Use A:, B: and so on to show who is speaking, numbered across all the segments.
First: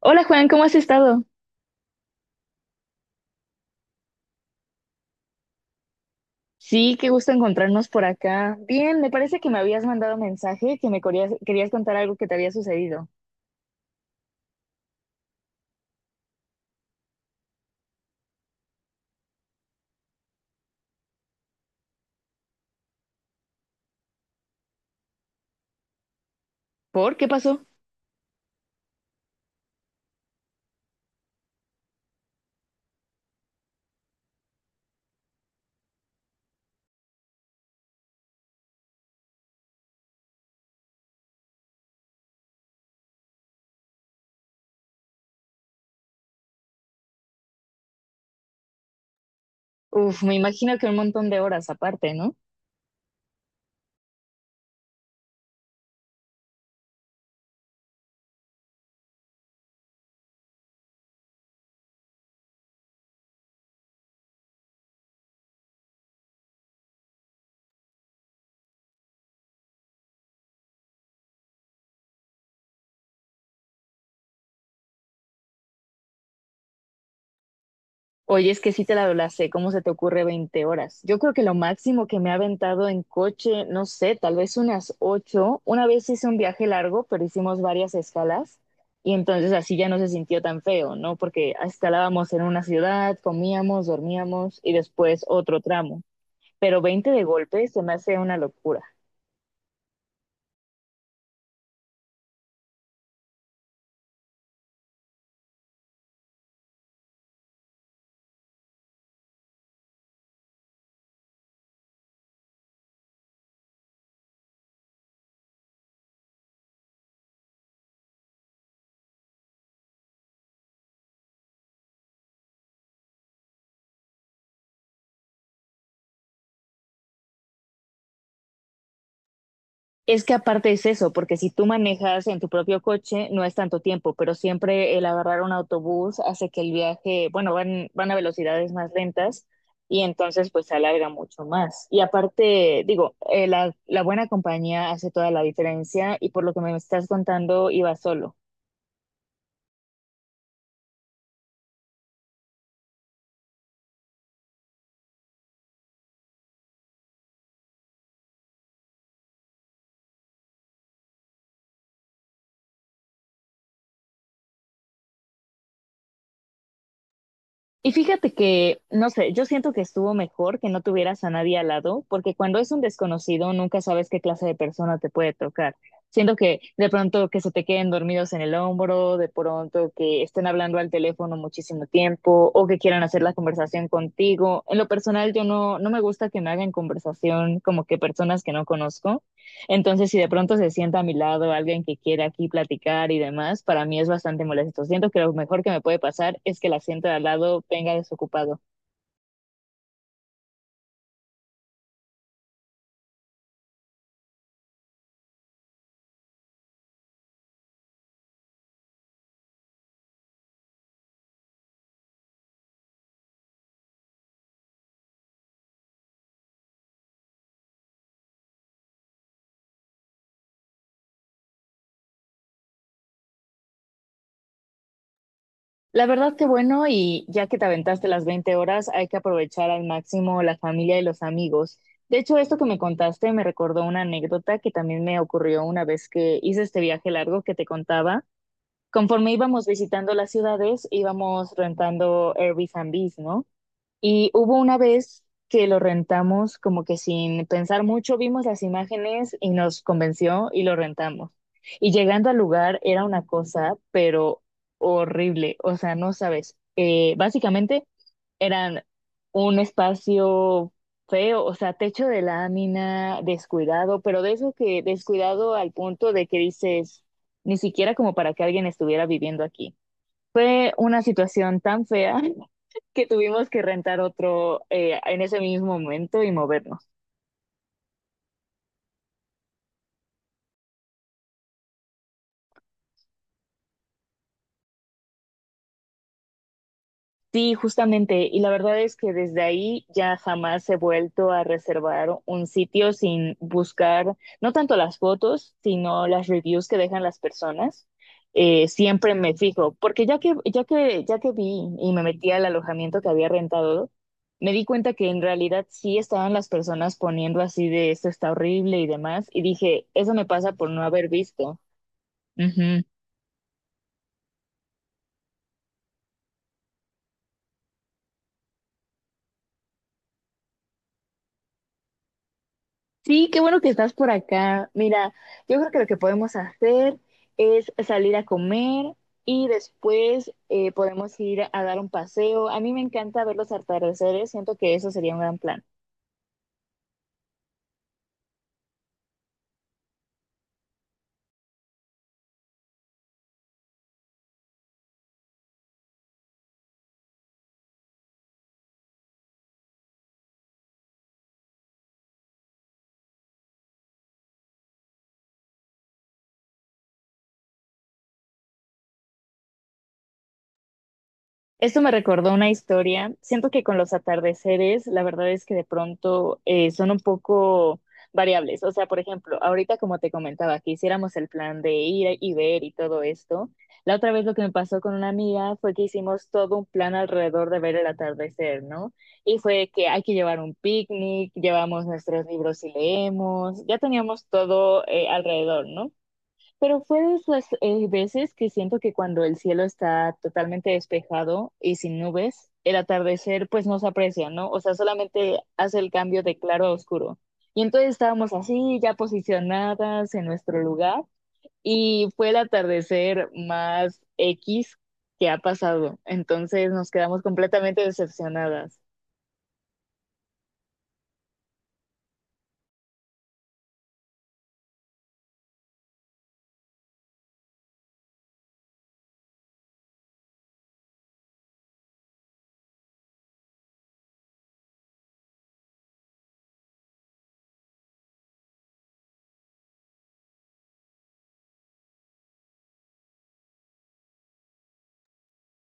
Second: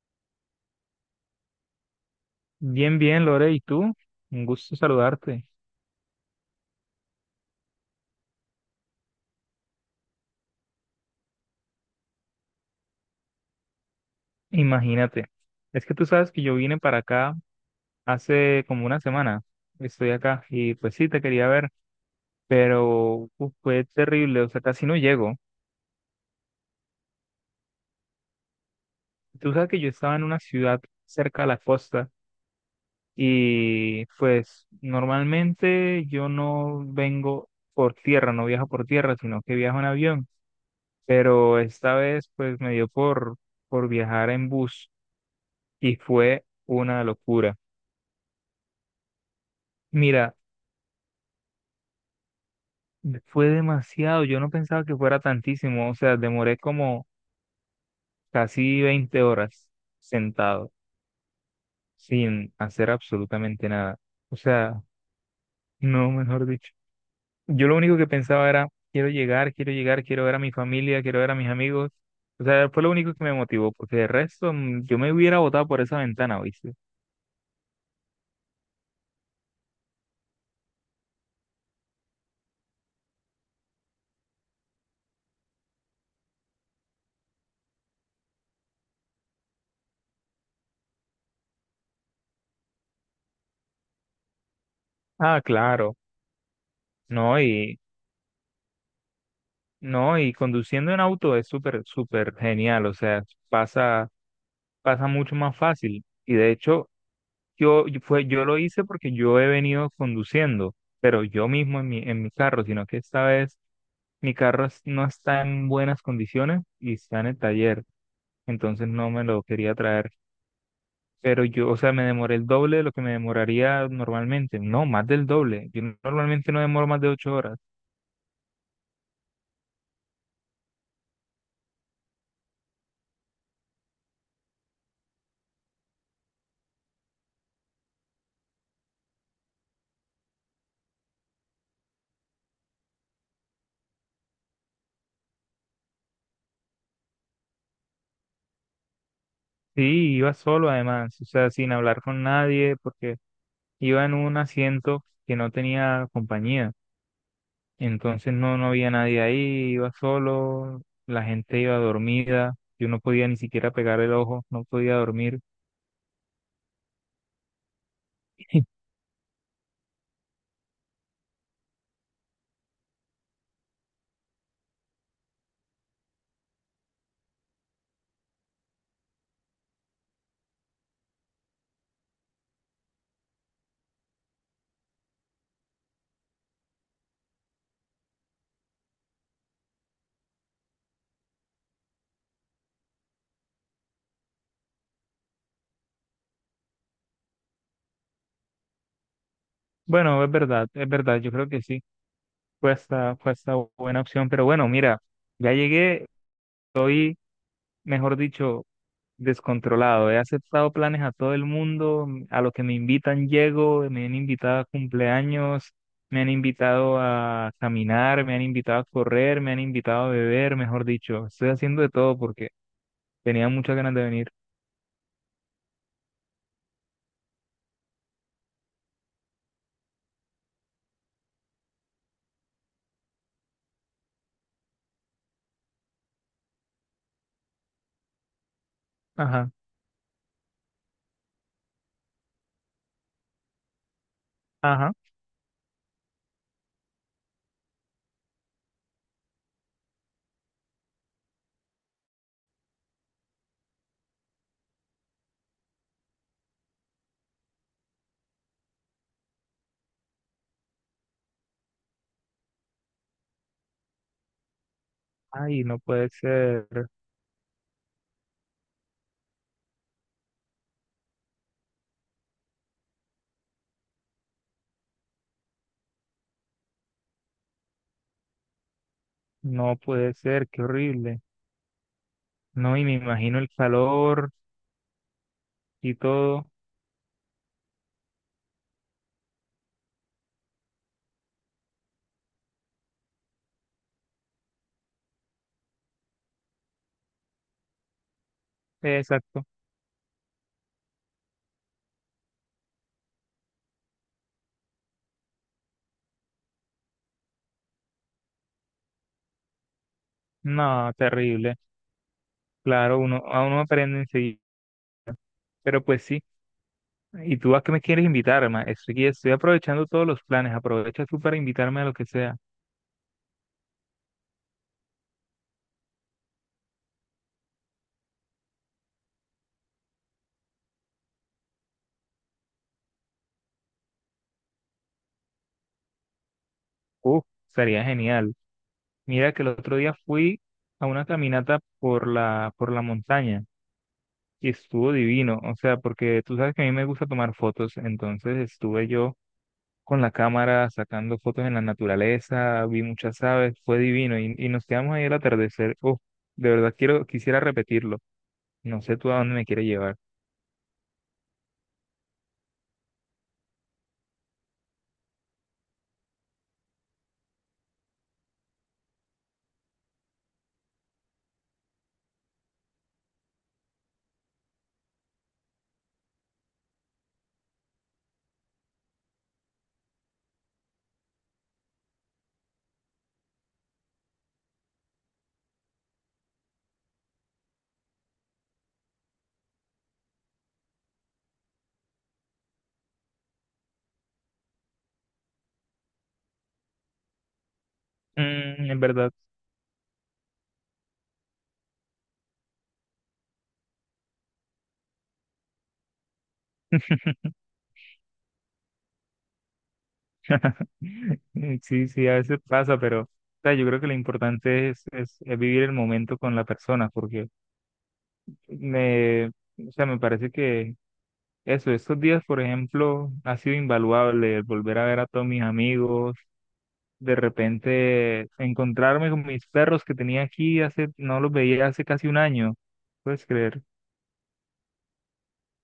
A: Hola Juan, ¿cómo has estado?
B: Bien, bien, Lore, ¿y tú? Un gusto saludarte.
A: Sí, qué gusto encontrarnos por acá. Bien, me parece que me habías mandado mensaje que me querías contar algo que te había sucedido.
B: Imagínate, es que tú sabes que yo vine para acá hace como una semana, estoy acá y pues sí, te quería ver, pero uf, fue terrible, o sea, casi no llego.
A: ¿Por qué pasó?
B: Tú sabes que yo estaba en una ciudad cerca a la costa y pues normalmente yo no vengo por tierra, no viajo por tierra, sino que viajo en avión, pero esta vez pues me dio por viajar en bus y fue una locura.
A: Uf, me
B: Mira,
A: imagino que un montón de horas aparte, ¿no?
B: fue demasiado, yo no pensaba que fuera tantísimo, o sea, demoré como casi 20 horas sentado sin hacer absolutamente nada. O sea, no, mejor dicho. Yo lo único que pensaba era: quiero llegar, quiero llegar, quiero ver a mi familia, quiero ver a mis amigos. O sea, fue lo único que me motivó, porque de resto yo me hubiera botado por esa ventana, ¿viste?
A: Oye, es que sí te la doblacé, ¿cómo se te ocurre 20 horas? Yo creo que lo máximo que me ha aventado en coche, no sé, tal vez unas 8. Una vez hice un viaje largo, pero hicimos varias escalas y entonces así ya no se sintió tan feo, ¿no? Porque escalábamos en una ciudad, comíamos, dormíamos y después
B: Ah,
A: otro
B: claro.
A: tramo. Pero 20 de
B: No,
A: golpe
B: y
A: se me hace una locura.
B: no, y conduciendo en auto es súper, súper genial, o sea, pasa pasa mucho más fácil. Y de hecho, yo lo hice porque yo he venido conduciendo, pero yo mismo en mi carro, sino que esta vez mi carro no está en buenas condiciones y está en el taller, entonces no me lo quería traer. Pero yo, o sea, me demoré el doble de lo que me demoraría normalmente, no, más del doble. Yo normalmente no demoro más de 8 horas.
A: Es que aparte es eso, porque si tú manejas en tu propio coche no es tanto tiempo, pero siempre el agarrar un autobús hace que el viaje, bueno, van, van a velocidades más lentas y entonces pues se alarga mucho más. Y aparte, digo, la buena compañía hace toda la diferencia y por lo que me estás contando iba solo.
B: Sí, iba solo además, o sea, sin hablar con nadie, porque iba en un asiento que no tenía compañía. Entonces no había nadie ahí, iba solo, la gente iba dormida, yo no podía ni siquiera pegar el ojo, no podía dormir.
A: Y fíjate que, no sé, yo siento que estuvo mejor que no tuvieras a nadie al lado, porque cuando es un desconocido nunca sabes qué clase de persona te puede tocar. Siento que de pronto que se te queden dormidos en el hombro, de pronto que estén hablando al teléfono muchísimo tiempo o que quieran hacer la conversación contigo. En lo personal, yo no me gusta que me hagan conversación como que personas que no conozco. Entonces, si de pronto se sienta a mi lado alguien que quiere aquí platicar y demás, para mí es bastante molesto. Siento que lo mejor que me puede pasar es que el asiento de al lado venga desocupado.
B: Bueno, es verdad, yo creo que sí, fue hasta buena opción, pero bueno, mira, ya llegué, estoy, mejor dicho, descontrolado, he aceptado planes a todo el mundo, a lo que me invitan llego, me han invitado a cumpleaños, me han invitado a caminar, me han invitado a correr, me han invitado a beber, mejor dicho, estoy haciendo de todo porque... Tenía muchas ganas de venir.
A: La verdad que bueno, y ya que te aventaste las 20 horas, hay que aprovechar al máximo la familia y los amigos. De hecho, esto que me contaste me recordó una anécdota que también me ocurrió una vez que hice este viaje largo que te contaba. Conforme
B: Ajá,
A: íbamos visitando las ciudades, íbamos rentando Airbnb, ¿no? Y hubo una
B: ajá.
A: vez que lo rentamos como que sin pensar mucho, vimos las imágenes y nos convenció y lo rentamos. Y llegando al lugar era una cosa, pero horrible, o sea, no sabes. Básicamente eran un espacio feo, o sea, techo de lámina, descuidado, pero de eso que descuidado
B: Ay,
A: al
B: no puede
A: punto de que
B: ser,
A: dices, ni siquiera como para que alguien estuviera viviendo aquí. Fue una situación tan fea que tuvimos que rentar otro en ese mismo momento y movernos.
B: no puede ser, qué horrible. No, y me imagino el calor y todo.
A: Sí, justamente. Y la verdad es que desde ahí ya jamás he vuelto a reservar un sitio sin buscar, no tanto las fotos, sino las reviews que dejan las personas. Siempre me
B: Exacto.
A: fijo, porque ya que vi y me metí al alojamiento que había rentado, me di cuenta que en realidad sí estaban las personas poniendo así de esto está horrible y demás, y dije, eso me pasa por no
B: No,
A: haber
B: terrible.
A: visto.
B: Claro, a uno aprende enseguida. Pero pues sí. ¿Y tú a qué me quieres invitar, ma? Estoy aprovechando todos los planes. Aprovecha tú para invitarme a lo que sea.
A: Sí, qué bueno que estás por acá. Mira, yo creo que lo que podemos hacer es salir a comer y después podemos ir a dar un paseo. A mí me encanta ver los atardeceres, siento que eso sería un gran plan.
B: Uf, sería genial. Mira que el otro día fui a una caminata por la montaña. Y estuvo divino, o sea, porque tú sabes que a mí me gusta tomar fotos, entonces estuve yo con la cámara sacando fotos en la naturaleza, vi muchas aves, fue divino y nos quedamos ahí al atardecer. Oh, de verdad quisiera repetirlo. No sé tú a dónde me quieres llevar.
A: Esto me recordó una historia. Siento que con los atardeceres, la verdad es que de pronto son un poco variables. O sea, por ejemplo, ahorita como te comentaba, que hiciéramos el plan de ir y ver y todo esto. La otra vez lo que me pasó con una amiga fue que hicimos todo un plan alrededor de ver el atardecer, ¿no? Y fue que hay que llevar un picnic, llevamos nuestros libros y leemos, ya teníamos todo alrededor, ¿no? Pero fue de esas veces que siento que cuando el cielo está totalmente despejado y sin nubes, el atardecer pues no se aprecia, ¿no? O sea, solamente hace el cambio de claro a oscuro. Y entonces estábamos así,
B: En
A: ya
B: verdad,
A: posicionadas en nuestro lugar, y fue el atardecer más X que ha pasado. Entonces nos quedamos completamente decepcionadas.
B: sí, sí, a veces pasa, pero o sea, yo creo que lo importante es vivir el momento con la persona, porque o sea, me parece que eso, estos días, por ejemplo, ha sido invaluable el volver a ver a todos mis amigos, de repente encontrarme con mis perros que tenía aquí hace, no los veía hace casi un año, puedes creer.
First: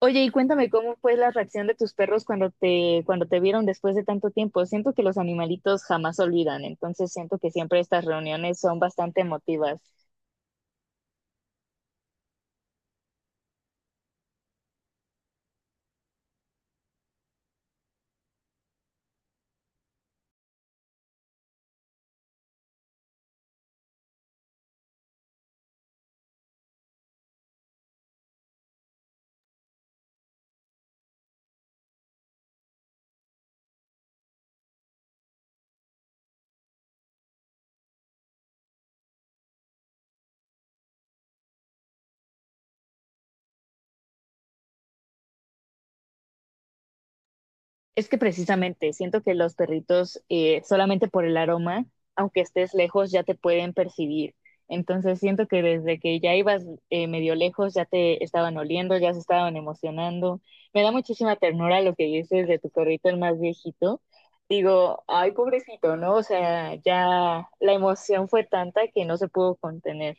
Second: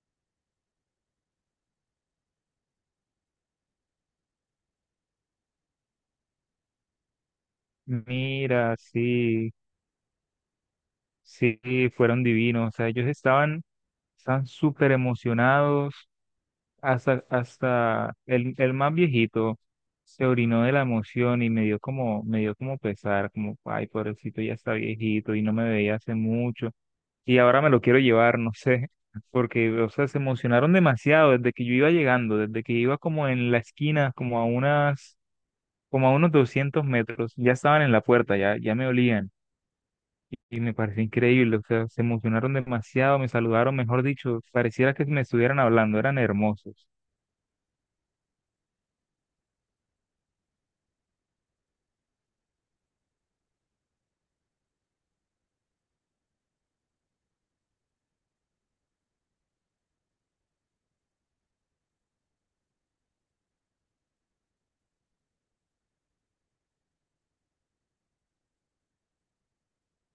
A: Oye, y cuéntame cómo fue la reacción de tus perros cuando te vieron después de tanto tiempo. Siento que los animalitos jamás olvidan, entonces siento que siempre estas reuniones
B: Mira,
A: son bastante
B: sí,
A: emotivas.
B: sí, fueron divinos, o sea, ellos estaban súper emocionados, hasta el más viejito se orinó de la emoción y me dio como pesar, como, ay, pobrecito, ya está viejito y no me veía hace mucho. Y ahora me lo quiero llevar, no sé, porque, o sea, se emocionaron demasiado desde que yo iba llegando, desde que iba como en la esquina, como a unos 200 metros, ya estaban en la puerta, ya me olían. Y me pareció increíble, o sea, se emocionaron demasiado, me saludaron, mejor dicho, pareciera que me estuvieran hablando, eran hermosos.
A: Es que precisamente siento que los perritos, solamente por el aroma, aunque estés lejos, ya te pueden percibir. Entonces siento que desde que ya ibas medio lejos, ya te estaban oliendo, ya se estaban emocionando. Me da muchísima ternura lo que dices de tu perrito, el más viejito. Digo, ay, pobrecito, ¿no? O sea, ya la emoción fue tanta que no se pudo contener.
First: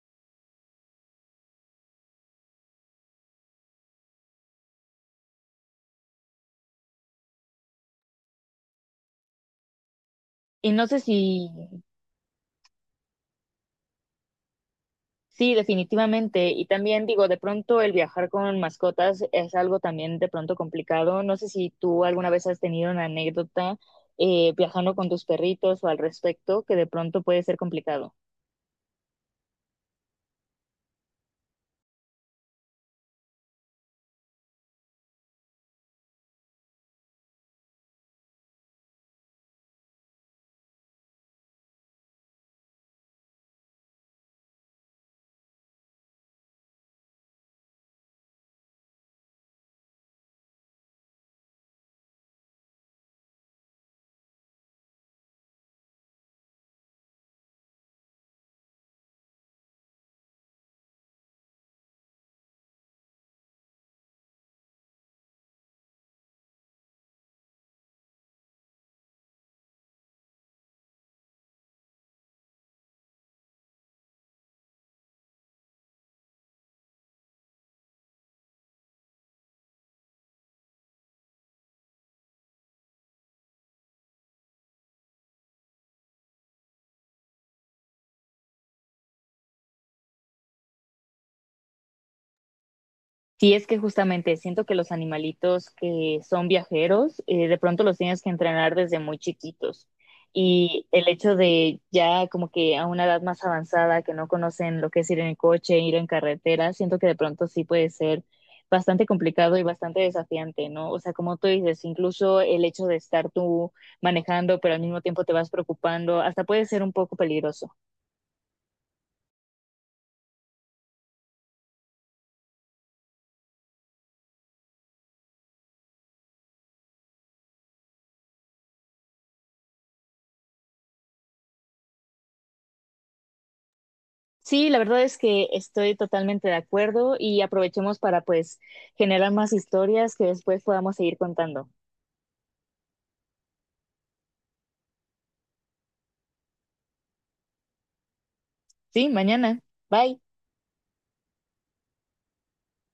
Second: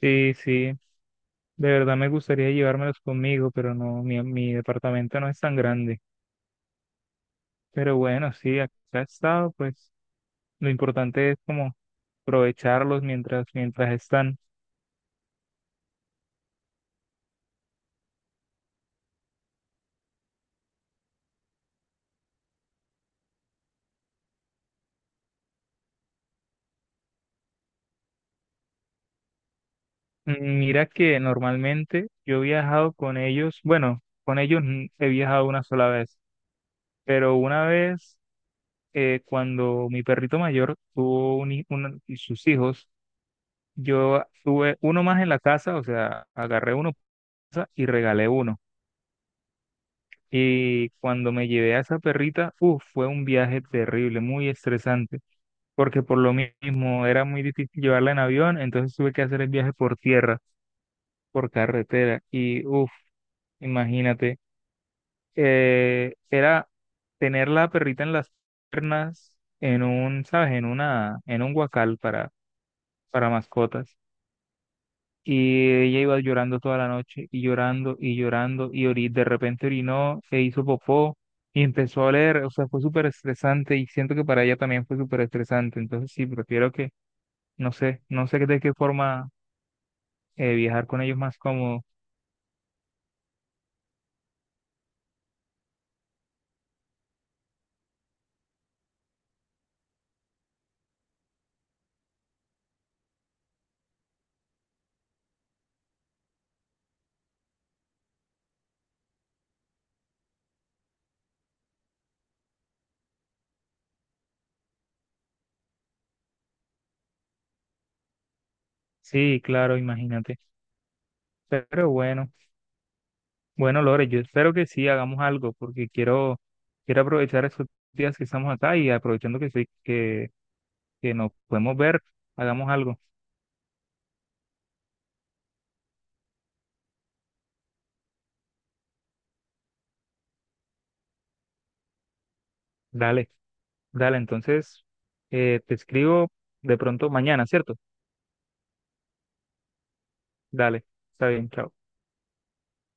B: Sí, sí, de verdad me gustaría llevármelos conmigo, pero no, mi departamento no es tan grande. Pero bueno, sí, acá he estado, pues lo
A: Y no sé
B: importante es
A: si
B: como aprovecharlos mientras están.
A: sí, definitivamente. Y también digo, de pronto el viajar con mascotas es algo también de pronto complicado. No sé si tú alguna vez has tenido una anécdota viajando con tus perritos o al respecto, que de pronto puede ser complicado.
B: Mira que normalmente yo he viajado con ellos, bueno, con ellos he viajado una sola vez, pero una vez cuando mi perrito mayor tuvo un, y sus hijos, yo tuve uno más en la casa, o sea, agarré uno y regalé uno. Y cuando me llevé a esa perrita, uf, fue un viaje terrible, muy estresante, porque por lo mismo era muy difícil llevarla en avión, entonces tuve que hacer el viaje por tierra, por carretera. Y uf, imagínate, era tener la perrita en las piernas, en un, ¿sabes? En un guacal para mascotas. Y ella iba llorando toda la noche y llorando y llorando y de repente orinó, se hizo popó y empezó a oler. O sea, fue súper estresante y siento que para ella también fue súper estresante. Entonces sí, prefiero que, no sé, no sé de qué forma viajar con ellos más cómodo.
A: Sí, es que justamente siento que los animalitos que son viajeros, de pronto los tienes que entrenar desde muy chiquitos. Y el hecho de ya como que a una edad más avanzada, que no conocen lo que es ir en el coche, ir en carretera, siento que de pronto sí puede ser bastante complicado y bastante desafiante, ¿no? O sea, como tú dices, incluso el hecho de estar tú manejando, pero al mismo tiempo te vas preocupando, hasta puede ser un poco peligroso.
B: Sí, claro, imagínate. Pero bueno, bueno, Lore, yo espero que sí hagamos algo porque quiero aprovechar estos días que estamos acá y aprovechando que nos podemos ver, hagamos algo.
A: Sí, la verdad es que estoy totalmente de acuerdo y aprovechemos para pues generar más historias que después podamos seguir contando.
B: Dale. Dale, entonces te escribo de pronto mañana, ¿cierto?
A: Sí, mañana. Bye.
B: Dale, está bien, chao.